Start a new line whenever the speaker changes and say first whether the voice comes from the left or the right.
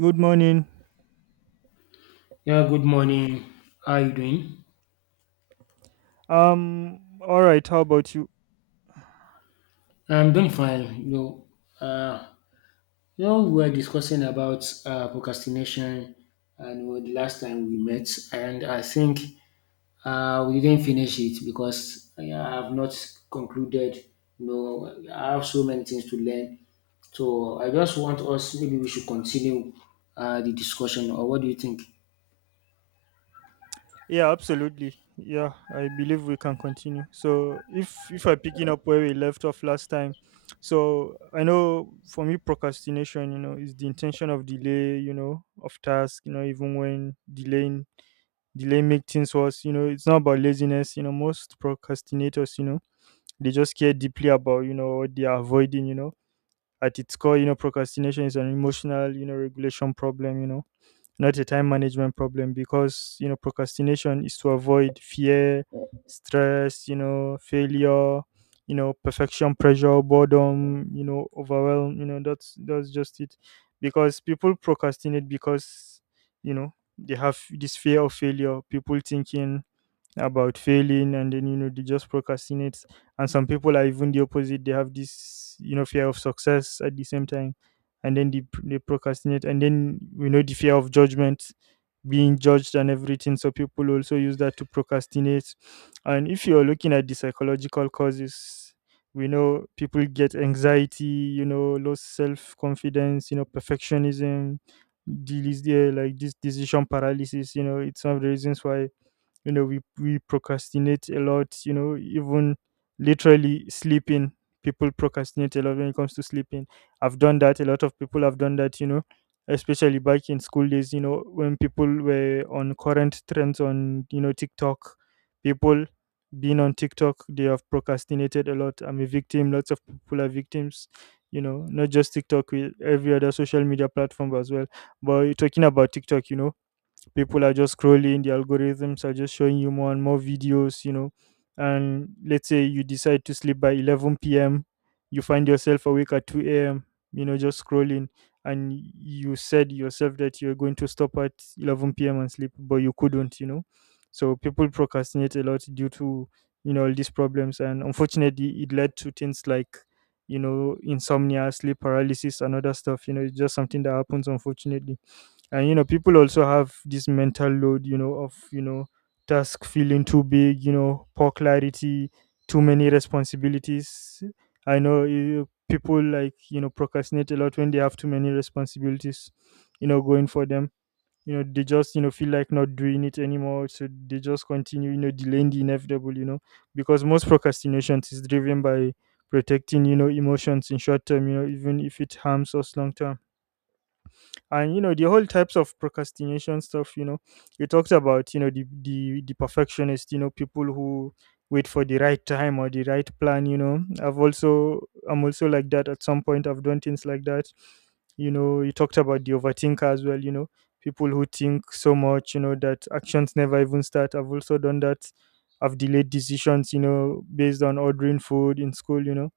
right: Good morning.
left: Yeah, good morning. How are you doing?
right: All right, how about you?
left: I'm doing fine. Uh, we were discussing about procrastination, and well, the last time we met, and I think we didn't finish it because yeah, I have not concluded. You know, I have so many things to learn. So I just want us maybe we should continue the discussion, or what do you think?
right: Yeah, absolutely. Yeah, I believe we can continue. So if I'm picking up where we left off last time, so I know for me procrastination, you know, is the intention of delay, you know, of task, you know, even when delaying delay make things worse, you know. It's not about laziness, you know. Most procrastinators, you know, they just care deeply about, you know, what they are avoiding, you know. At its core, you know, procrastination is an emotional, you know, regulation problem, you know, not a time management problem, because you know procrastination is to avoid fear, stress, you know, failure, you know, perfection pressure, boredom, you know, overwhelm, you know. That's just it, because people procrastinate because, you know, they have this fear of failure, people thinking about failing, and then you know they just procrastinate. And some people are even the opposite. They have this, you know, fear of success at the same time, and then they procrastinate, and then you know the fear of judgment, being judged and everything, so people also use that to procrastinate. And if you're looking at the psychological causes, we know people get anxiety, you know, low self-confidence, you know, perfectionism, these, like this decision paralysis, you know, it's some of the reasons why, you know, we procrastinate a lot, you know, even literally sleeping. People procrastinate a lot when it comes to sleeping. I've done that. A lot of people have done that, you know, especially back in school days, you know, when people were on current trends on, you know, TikTok. People being on TikTok, they have procrastinated a lot. I'm a victim. Lots of people are victims, you know, not just TikTok, with every other social media platform as well. But talking about TikTok, you know, people are just scrolling. The algorithms are just showing you more and more videos, you know. And let's say you decide to sleep by 11 p.m, you find yourself awake at 2 a.m, you know, just scrolling. And you said yourself that you're going to stop at 11 p.m and sleep, but you couldn't, you know. So people procrastinate a lot due to, you know, all these problems, and unfortunately it led to things like, you know, insomnia, sleep paralysis, and other stuff, you know. It's just something that happens, unfortunately. And you know, people also have this mental load, you know, of, you know, task feeling too big, you know, poor clarity, too many responsibilities. I know you, people, like, you know, procrastinate a lot when they have too many responsibilities, you know, going for them. You know, they just, you know, feel like not doing it anymore, so they just continue, you know, delaying the inevitable, you know, because most procrastinations is driven by protecting, you know, emotions in short term, you know, even if it harms us long term. And you know the whole types of procrastination stuff, you know, you talked about, you know, the perfectionist, you know, people who wait for the right time or the right plan. You know, I've also, I'm also like that at some point. I've done things like that, you know. You talked about the overthinker as well, you know, people who think so much, you know, that actions never even start. I've also done that. I've delayed decisions, you know, based on ordering food in school, you know.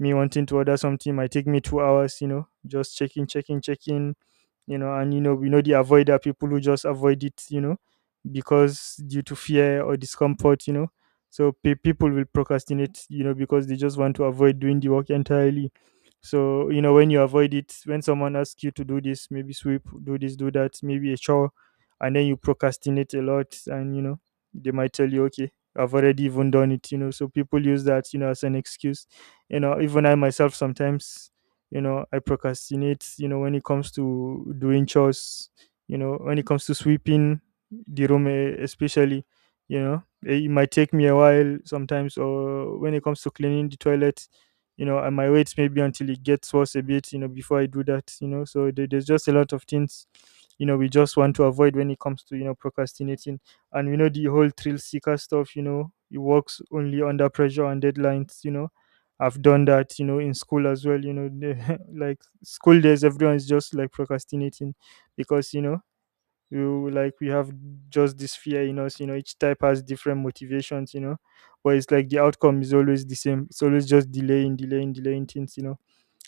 right: Me wanting to order something might take me 2 hours, you know, just checking you know. And you know, we know the avoider, people who just avoid it, you know, because due to fear or discomfort, you know. So people will procrastinate, you know, because they just want to avoid doing the work entirely. So you know, when you avoid it, when someone asks you to do this, maybe sweep, do this, do that, maybe a chore, and then you procrastinate a lot. And you know, they might tell you, okay, I've already even done it, you know. So people use that, you know, as an excuse. You know, even I myself sometimes, you know, I procrastinate, you know, when it comes to doing chores, you know, when it comes to sweeping the room, especially, you know, it might take me a while sometimes, or when it comes to cleaning the toilet, you know, I might wait maybe until it gets worse a bit, you know, before I do that, you know. So there's just a lot of things, you know, we just want to avoid when it comes to, you know, procrastinating. And you know the whole thrill seeker stuff, you know, it works only under pressure and deadlines, you know. I've done that, you know, in school as well. You know, the- like school days, everyone's just like procrastinating because, you know, you like we have just this fear in us, you know. Each type has different motivations, you know, but it's like the outcome is always the same. It's always just delaying, delaying, delaying things, you know.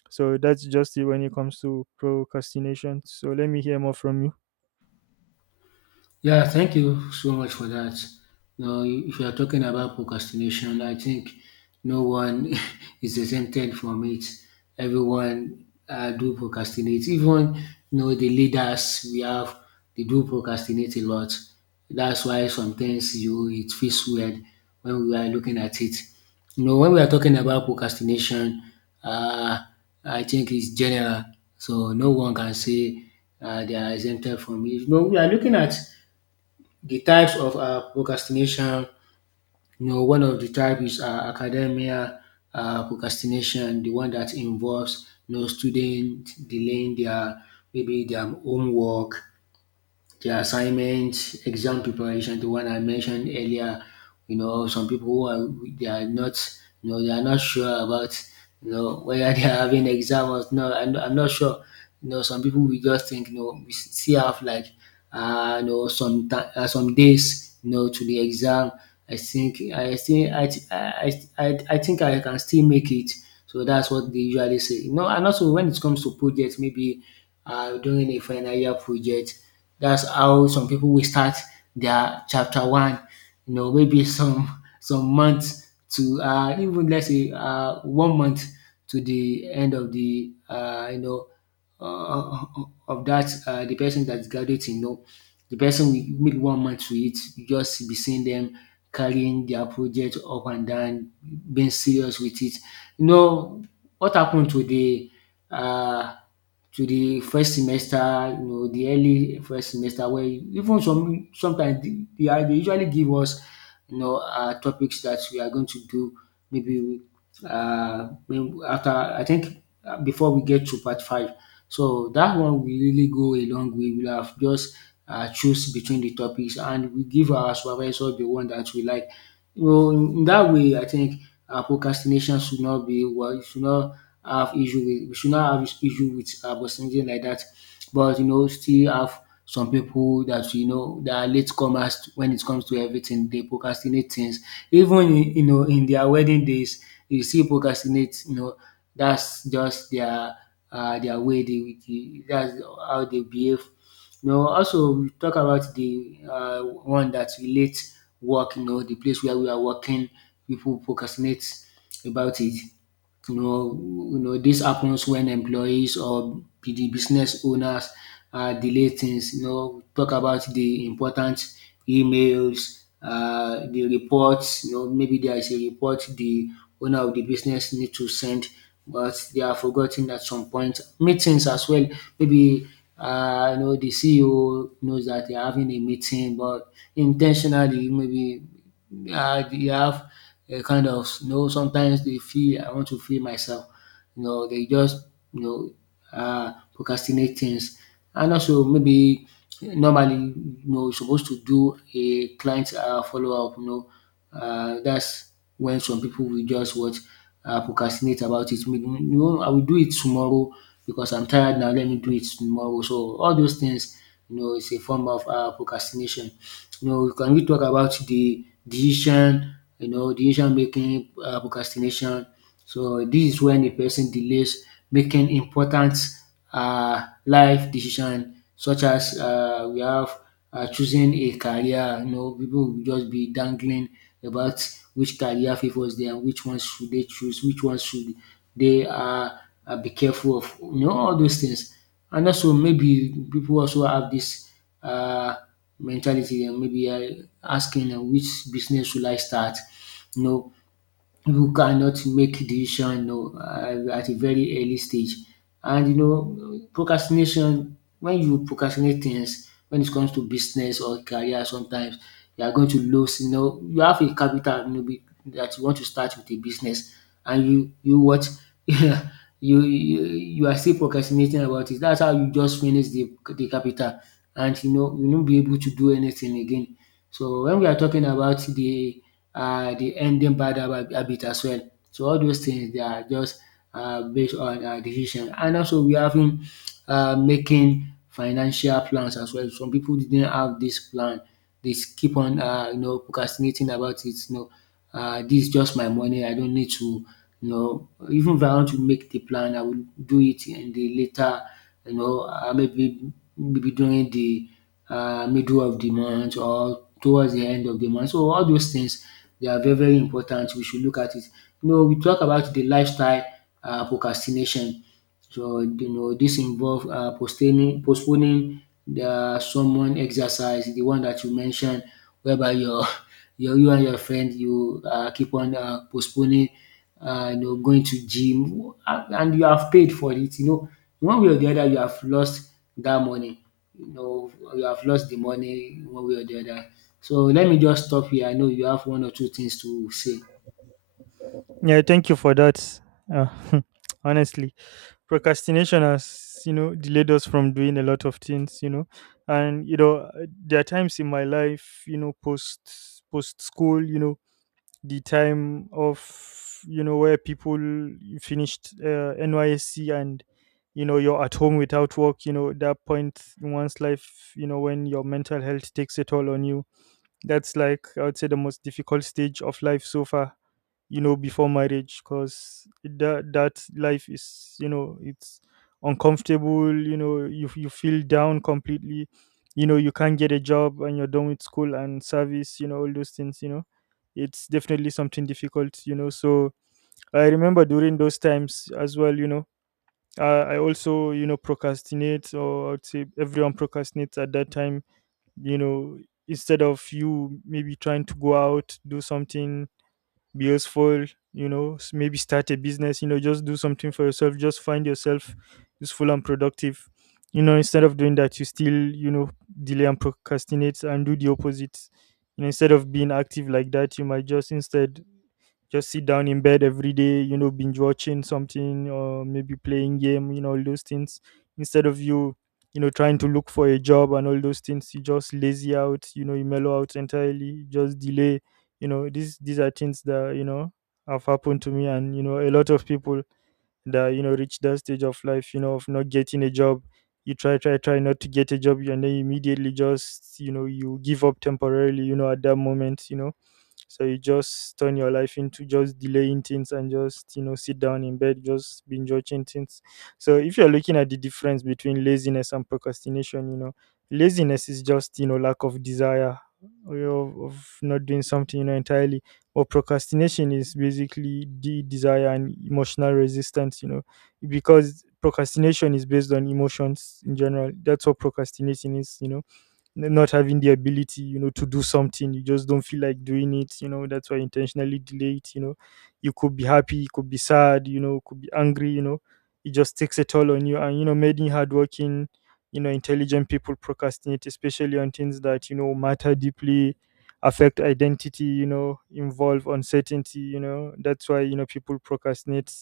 right: So that's just it when it comes to procrastination. So let me hear more from you.
left: Yeah, thank you so much for that. Now, if you are talking about procrastination, I think no one is exempted from it. Everyone do procrastinate. Even you know the leaders we have, they do procrastinate a lot. That's why sometimes you it feels weird when we are looking at it. You know, when we are talking about procrastination, uh, I think it's general. So no one can say they are exempted from it. You know, we are looking at the types of procrastination. You know, one of the type is academia procrastination, the one that involves you know student delaying their maybe their homework, the assignments, exam preparation, the one I mentioned earlier. You know, some people who are they are not, you know, they are not sure about, you know, whether they are having exam or not. I'm not sure. You know, some people we just think, you know, we still have like, you know, some days, you know, to the exam. I think I think I th- I think I can still make it. So that's what they usually say. You know, and also when it comes to projects, maybe during a final year project. That's how some people will start their chapter one, you know, maybe some months to even let's say 1 month to the end of the you know uh, of that the person that's graduating, you know, the person will make 1 month to it. You just be seeing them carrying their project up and down, being serious with it. You know what happened um to the first semester, you know, the early first semester where even sometimes they usually give us you know topics that we are going to do, maybe um after I think before we get to part 5. So that one will really go a long way. We will have just choose between the topics and we give our supervisor the one that we like. Well, in that way, I think procrastination should not be well. You should not have issue with. We should not have issue with procrastination like that. But you know, still have some people that you know that are latecomers when it comes to everything. They procrastinate things. Even in, you know, in their wedding days, you see procrastinate. You know, that's just their way. They, that's how they behave. You know, also we talk about the one that relates work, you know, the place where we are working, people procrastinate about it. You know, you know this happens when employees or be the business owners delay things. You know, talk about the important emails, the reports. You know, maybe there is a report the owner of the business need to send, but they are forgotten at some point. Meetings as well, maybe you know the CEO knows that they are having a meeting, but intentionally maybe they have kind of, you know, sometimes they feel I want to feel myself. You know, they just you know procrastinate things, and also maybe normally you know you're supposed to do a client follow up. You know, that's when some people will just what procrastinate about it. Maybe, you know, I will do it tomorrow because I'm tired now. Let me do it tomorrow. So all those things, you know, it's a form of procrastination. You know, can we talk about the decision, you know, decision making procrastination. So this is when a person delays making important life decision, such as we have choosing a career. You know, people will just be dangling about which career favors them, which ones should they choose, which ones should they be careful of. You know, all those things. And also maybe people also have this um mentality, and maybe asking which business should I start? You know who cannot make decision you know at a very early stage. And you know procrastination, when you procrastinate things when it comes to business or career, sometimes you are going to lose. You know you have a capital, you know, that you want to start with a business, and you what you, you you are still procrastinating about it. That's how you just finish the capital, and you know you won't be able to do anything again. So when we are talking about the ending habit as well. So all those things they are just based on decision, and also we having making financial plans as well. Some people didn't have this plan. They keep on you know procrastinating about it, you know, this is just my money, I don't need to, you know, even if I want to make the plan, I will do it in the later. You know, maybe during the middle of the month or towards the end of the month. So all those things, they are very very important, we should look at it. You know we talk about the lifestyle procrastination. So you know this involve postaining postponing the someone exercise, the one that you mentioned, whereby your you and your friend you keep on postponing you know going to gym, and you have paid for it. You know, one way or the other you have lost that money. You know you have lost the money one way or the other. So let me just stop here, I know you have one or two things to say.
right: Yeah, thank you for that. Uh, Honestly, procrastination has, you know, delayed us from doing a lot of things, you know. And you know, there are times in my life, you know, post school, you know, the time of, you know, where people finished NYSC, and you know you're at home without work. You know, that point in one's life, you know, when your mental health takes a toll on you, that's, like, I would say the most difficult stage of life so far, you know, before marriage, because that life is, you know, it's uncomfortable. You know, you feel down completely. You know, you can't get a job, and you're done with school and service, you know, all those things. You know, it's definitely something difficult, you know. So I remember during those times as well. You know, I also, you know, procrastinate, or I would say everyone procrastinates at that time, you know. Instead of you maybe trying to go out, do something, be useful, you know, maybe start a business, you know, just do something for yourself, just find yourself useful and productive, you know, instead of doing that, you still, you know, delay and procrastinate and do the opposite. You know, instead of being active like that, you might just instead just sit down in bed every day, you know, binge watching something or maybe playing game, you know, all those things. Instead of you, you know, trying to look for a job and all those things, you just lazy out, you know, you mellow out entirely, just delay. You know, these are things that, you know, have happened to me, and you know, a lot of people that, you know, reach that stage of life, you know, of not getting a job, you try, not to get a job, and then immediately, just, you know, you give up temporarily, you know, at that moment, you know. So you just turn your life into just delaying things and just, you know, sit down in bed, just binge watching things. So if you're looking at the difference between laziness and procrastination, you know, laziness is just, you know, lack of desire or of not doing something, you know, entirely. Or procrastination is basically the desire and emotional resistance, you know, because procrastination is based on emotions in general. That's what procrastinating is, you know, not having the ability, you know, to do something. You just don't feel like doing it, you know. That's why you intentionally delay it, you know. You could be happy, you could be sad, you know, could be angry, you know. It just takes a toll on you. And, you know, many hardworking, you know, intelligent people procrastinate, especially on things that, you know, matter deeply, affect identity, you know, involve uncertainty, you know. That's why, people procrastinate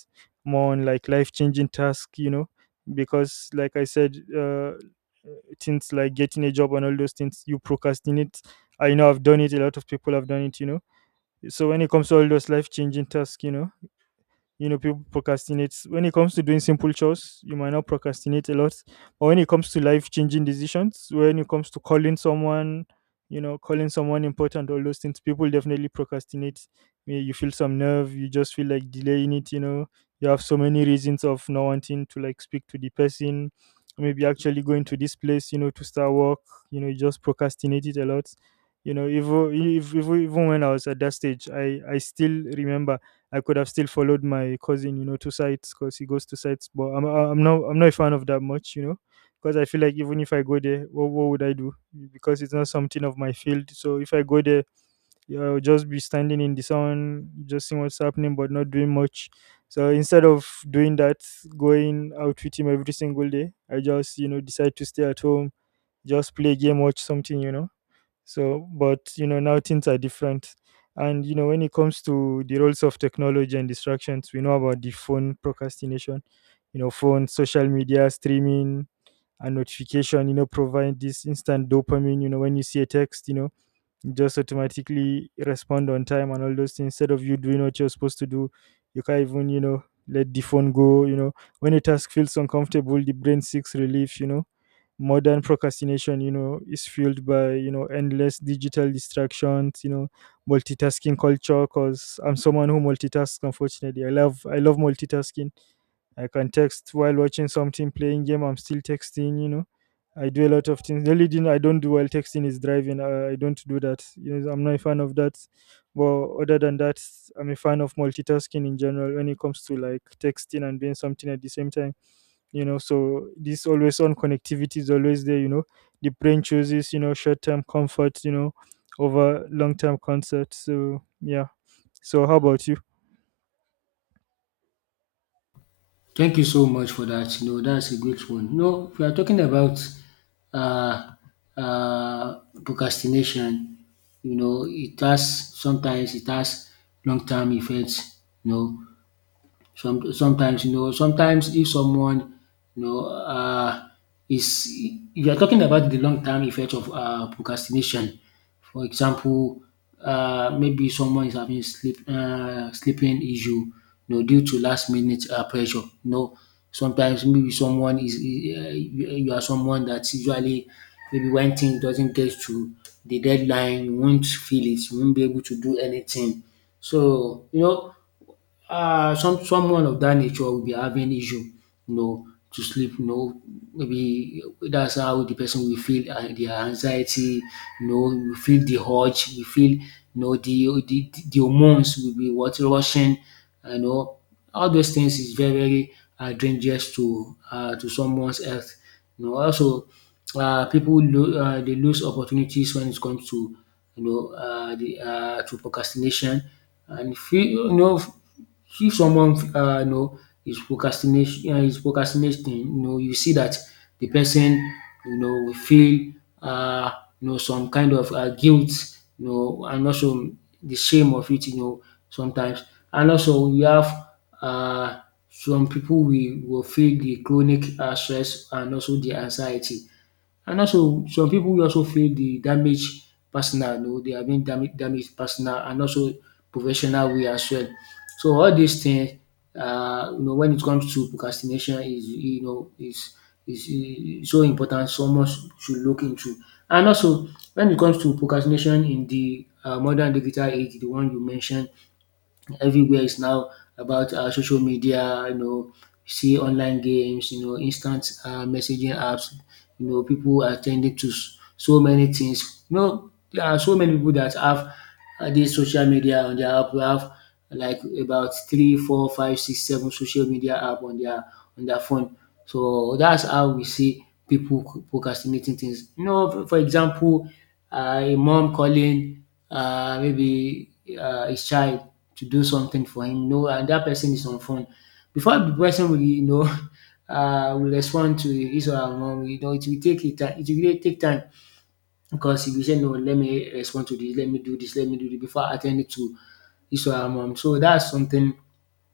right: more on like life changing tasks, because like I said, things like getting a job and all those things you procrastinate. I know I've done it. A lot of people have done it. So when it comes to all those life changing tasks, people procrastinate. When it comes to doing simple chores, you might not procrastinate a lot. But when it comes to life changing decisions, when it comes to calling someone, calling someone important, all those things, people definitely procrastinate. You feel some nerve. You just feel like delaying it. You have so many reasons of not wanting to like speak to the person, maybe actually going to this place, to start work. You just procrastinate it a lot. Even when I was at that stage, I still remember. I could have still followed my cousin, to sites because he goes to sites. But I'm not a fan of that much, because I feel like even if I go there, what would I do? Because it's not something of my field. So if I go there, yeah, I'll just be standing in the sun, just seeing what's happening, but not doing much. So instead of doing that, going out with him every single day, I just decide to stay at home, just play a game, watch something. So, but now things are different. When it comes to the roles of technology and distractions, we know about the phone procrastination, phone, social media, streaming, and notification, provide this instant dopamine. When you see a text, you just automatically respond on time and all those things. Instead of you doing what you're supposed to do, you can't even, let the phone go. When a task feels uncomfortable, the brain seeks relief. Modern procrastination is fueled by endless digital distractions, multitasking culture. Because I'm someone who multitasks. Unfortunately, I love multitasking. I can text while watching something, playing game, I'm still texting. I do a lot of things. The only thing I don't do while texting is driving. I don't do that. I'm not a fan of that. But other than that, I'm a fan of multitasking in general when it comes to like texting and doing something at the same time. So this always on connectivity is always there. The brain chooses short term comfort over long term concept. So yeah, so how about you?
left: Thank you so much for that. You know that's a great one. You know if we are talking about uh, procrastination, you know it has sometimes it has long-term effects. You know, sometimes you know, sometimes if someone you know is, if you are talking about the long term effect of procrastination, for example, maybe someone is having sleeping issue, you know, due to last minute pressure. You know, sometimes maybe someone is you you are someone that usually maybe when things doesn't get to the deadline, you won't feel it, you won't be able to do anything. So you know some someone of that nature will be having issue, you know, to sleep. You know, maybe that's how the person will feel de anxiety. You know you feel the urge. We feel you know the de hormones will be what rushing, you know, all those things is very very dangerous to someone's health. You know also they lose opportunities when it comes to you know the to procrastination. And if you, you know, if someone you know is procrastinating, you know you see that the person, you know, will feel uh, you know some kind of guilt, you know, and also the shame of it, you know, sometimes. And also we have uh, some people we will feel the chronic stress and also the anxiety, and also some pipu also feel the damage personal. You know they have been damaged personal and also professional way as well. So all these things, you know when it comes to procrastination is you know is so important someone should look into. And also when it comes to procrastination in the modern digital age, the one you mentioned, everywhere is now about social media. You know, you see online games. You know, instant messaging apps. You know, people are tending to so many things. You know, there are so many people that have this social media on their app. We have like about 3, 4, 5, 6, 7 social media app on their phone. So that's how we see people procrastinating things. You know, for example, a mom calling maybe his child to do something for him, you know, and that person is on phone. Before the person will, will respond to his or her mom, you know, it will really take time because he will say, no, let me respond to this, let me do this, let me do this before attending to his or her mom. So that's something,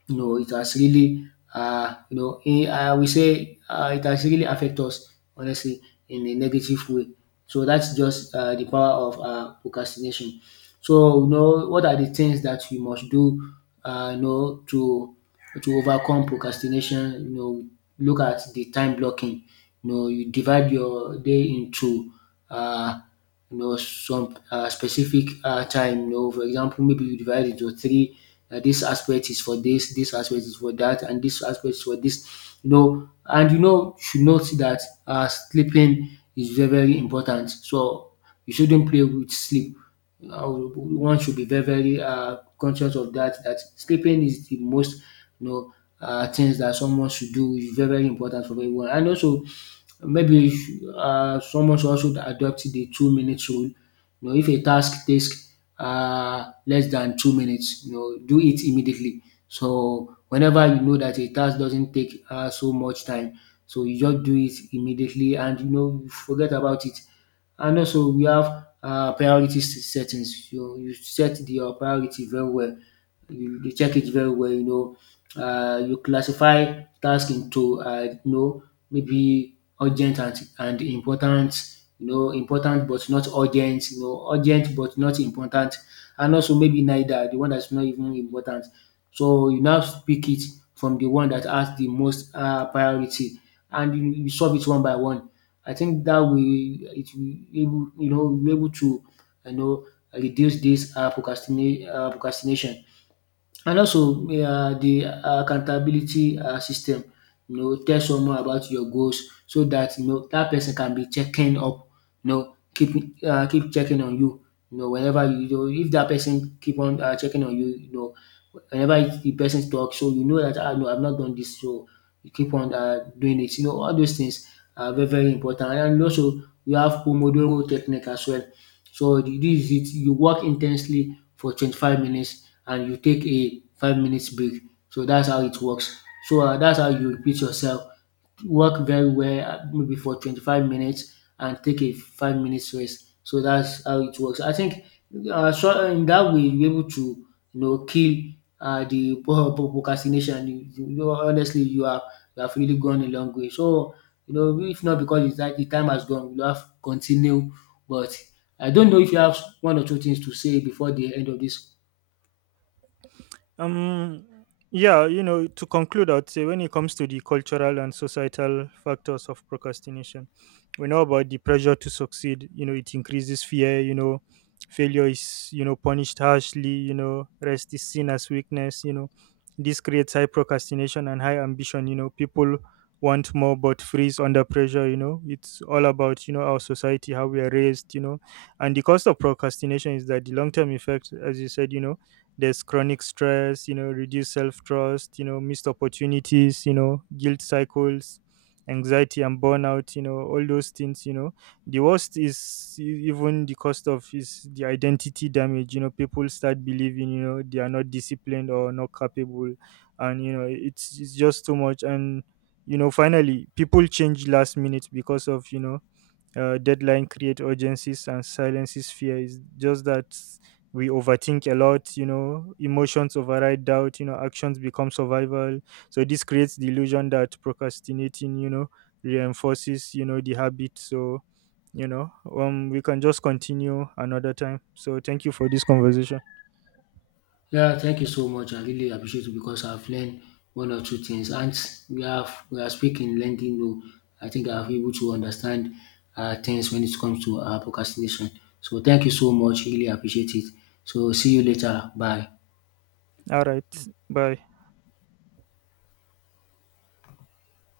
left: it has really, I will say it has really affected us, honestly, in a negative way. So that's just the power of procrastination. So you know what are the things that you must do, to overcome procrastination. You know, look at the time blocking. You know, you divide your day into uh, you know some specific time. You know, for example, maybe you divide it into three. Dis Aspect is for this. This aspect is for that, and this aspect is for this. You know, and you know you should note that sleeping is very very important, so you shouldn't play with sleep. uh, One should be very very conscious of that, that sleeping is the most, you know things that someone should do, is very very important for everyone. And also, maybe someone should also adopt the 2 minutes rule. You know, if a task takes less than 2 minutes, you know, do it immediately. So whenever you know that a task doesn't take so much time, so you just do it immediately and you know forget about it. And also we have settings. You set your priority very well. You check it very well, you know. You classify task into you know maybe urgent and important, you know, important but not urgent, you know, urgent but not important, and also maybe neither, the one that's not even important. So you now pick it from the one that has the most priority, and you solve it one by one. I think that we it will able, will able to, you know reduce this procrastinate procrastination. And also the accountability system. You know, tell someone about your goals so that, you know, that person can be checking up, you know, keep keep checking on you. You know, whenever you know if that person keep on checking on you, you know, whenever the person talk, so you know that, no, I've not done this, so you keep on doing it. You know, all those things are very very important. And also you have Pomodoro technique as well. This is it. You work intensely for 25 minutes and you take a 5 minutes break. So that's how it works. So that's how you repeat yourself. Work very well, maybe for 25 minutes, and take a 5 minutes rest. So that's how it works. I think in that way you're able to, kill the procrastination. You know, honestly, you have really gone a long way. So you know, if not because it's like the time has gone, you have continue. But I don't know if you have one or two things to say before the end of this.
right: Um, yeah, to conclude, I'd say when it comes to the cultural and societal factors of procrastination, we know about the pressure to succeed. It increases fear. Failure is punished harshly. Rest is seen as weakness. This creates high procrastination and high ambition. People want more but freeze under pressure. It's all about our society, how we are raised. And the cost of procrastination is that the long term effect, as you said, there's chronic stress, reduced self-trust, missed opportunities, guilt cycles, anxiety and burnout, all those things. The worst is even the cost of is the identity damage. People start believing they are not disciplined or not capable. And it's just too much. And finally people change last minute because of deadline create urgencies and silences fear is just that we overthink a lot. Emotions override doubt. Actions become survival. So this creates the illusion that procrastinating reinforces the habit. So you know um we can just continue another time. So thank you for this conversation.
left: Yeah, thank you so much. I really appreciate it because I've learned one or two things. And we are speaking lending. Though I think I've able to understand things when it comes to procrastination. So thank you so much. Really appreciate it. So see you later. Bye.
right: All right. Bye.